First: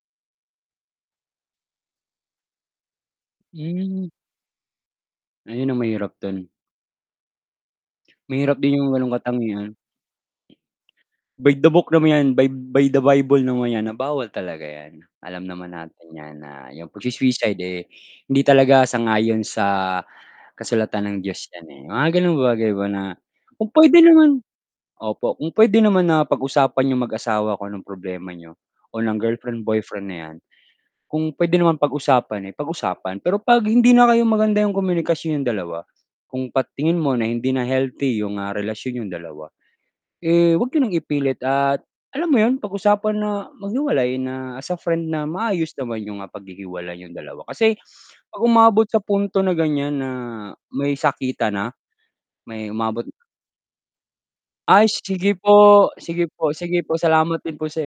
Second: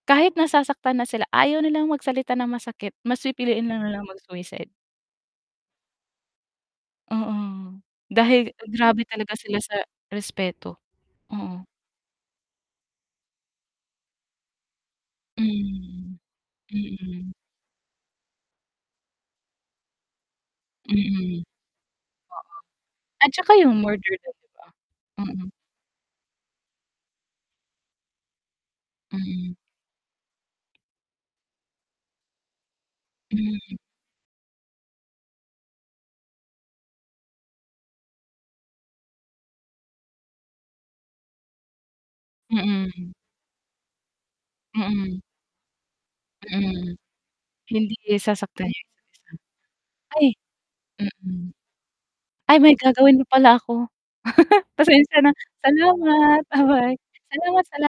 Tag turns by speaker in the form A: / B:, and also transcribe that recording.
A: Kahit nasasaktan na sila, ayaw nilang magsalita ng masakit, mas pipiliin lang nila
B: Hmm.
A: mag-suicide.
B: Ayun ang mahirap dun.
A: Oo. Dahil
B: Mahirap din yung
A: grabe
B: walang
A: talaga sila
B: katangian.
A: sa respeto.
B: By
A: Oo.
B: the book nam 'yan, by by the Bible naman 'yan na bawal talaga 'yan. Alam naman natin
A: Hmm.
B: 'yan na yung
A: Mm.
B: pagsu-suicide, eh, hindi talaga sang-ayon sa
A: Mm.
B: kasulatan ng
A: Oo.
B: Diyos 'yan, eh, mga gano'ng bagay ba, na
A: At tsaka
B: kung
A: yung
B: puwede
A: murder din,
B: naman
A: 'di ba?
B: opo,
A: Mm.
B: kung puwede naman na pag-usapan niyong mag-asawa kung anong problema niyo o ng
A: Mm.
B: girlfriend, boyfriend na 'yan. Kung puwede namang pag-usapan, eh, pag-usapan pero 'pag
A: Mm.
B: hindi na kayo maganda yung komunikasyon niyong dalawa, kung pat tingin mo na hindi na healthy yung, ah, relasyon niyong dalawa, eh, 'wag niyo nang ipilit at alam mo 'yon,
A: Mm.
B: pag-usapan na maghiwalay na as a friend
A: Mm.
B: na maayos naman yung, ah, paghihiwalay
A: Mm.
B: niyong dalawa, kasi
A: Hindi
B: 'pag
A: sasaktan yung
B: umabot sa
A: isa't isa.
B: punto na ganiyan, na
A: Ay,
B: may
A: mm.
B: sakitan na,
A: Ay,
B: may
A: may
B: umabot
A: gagawin pa pala ako.
B: Ay,
A: Pasensiya na.
B: sige po, sige
A: Salamat,
B: po, sige po.
A: ba-bye.
B: Salamat din
A: Salamat,
B: po
A: sala
B: sa'yo.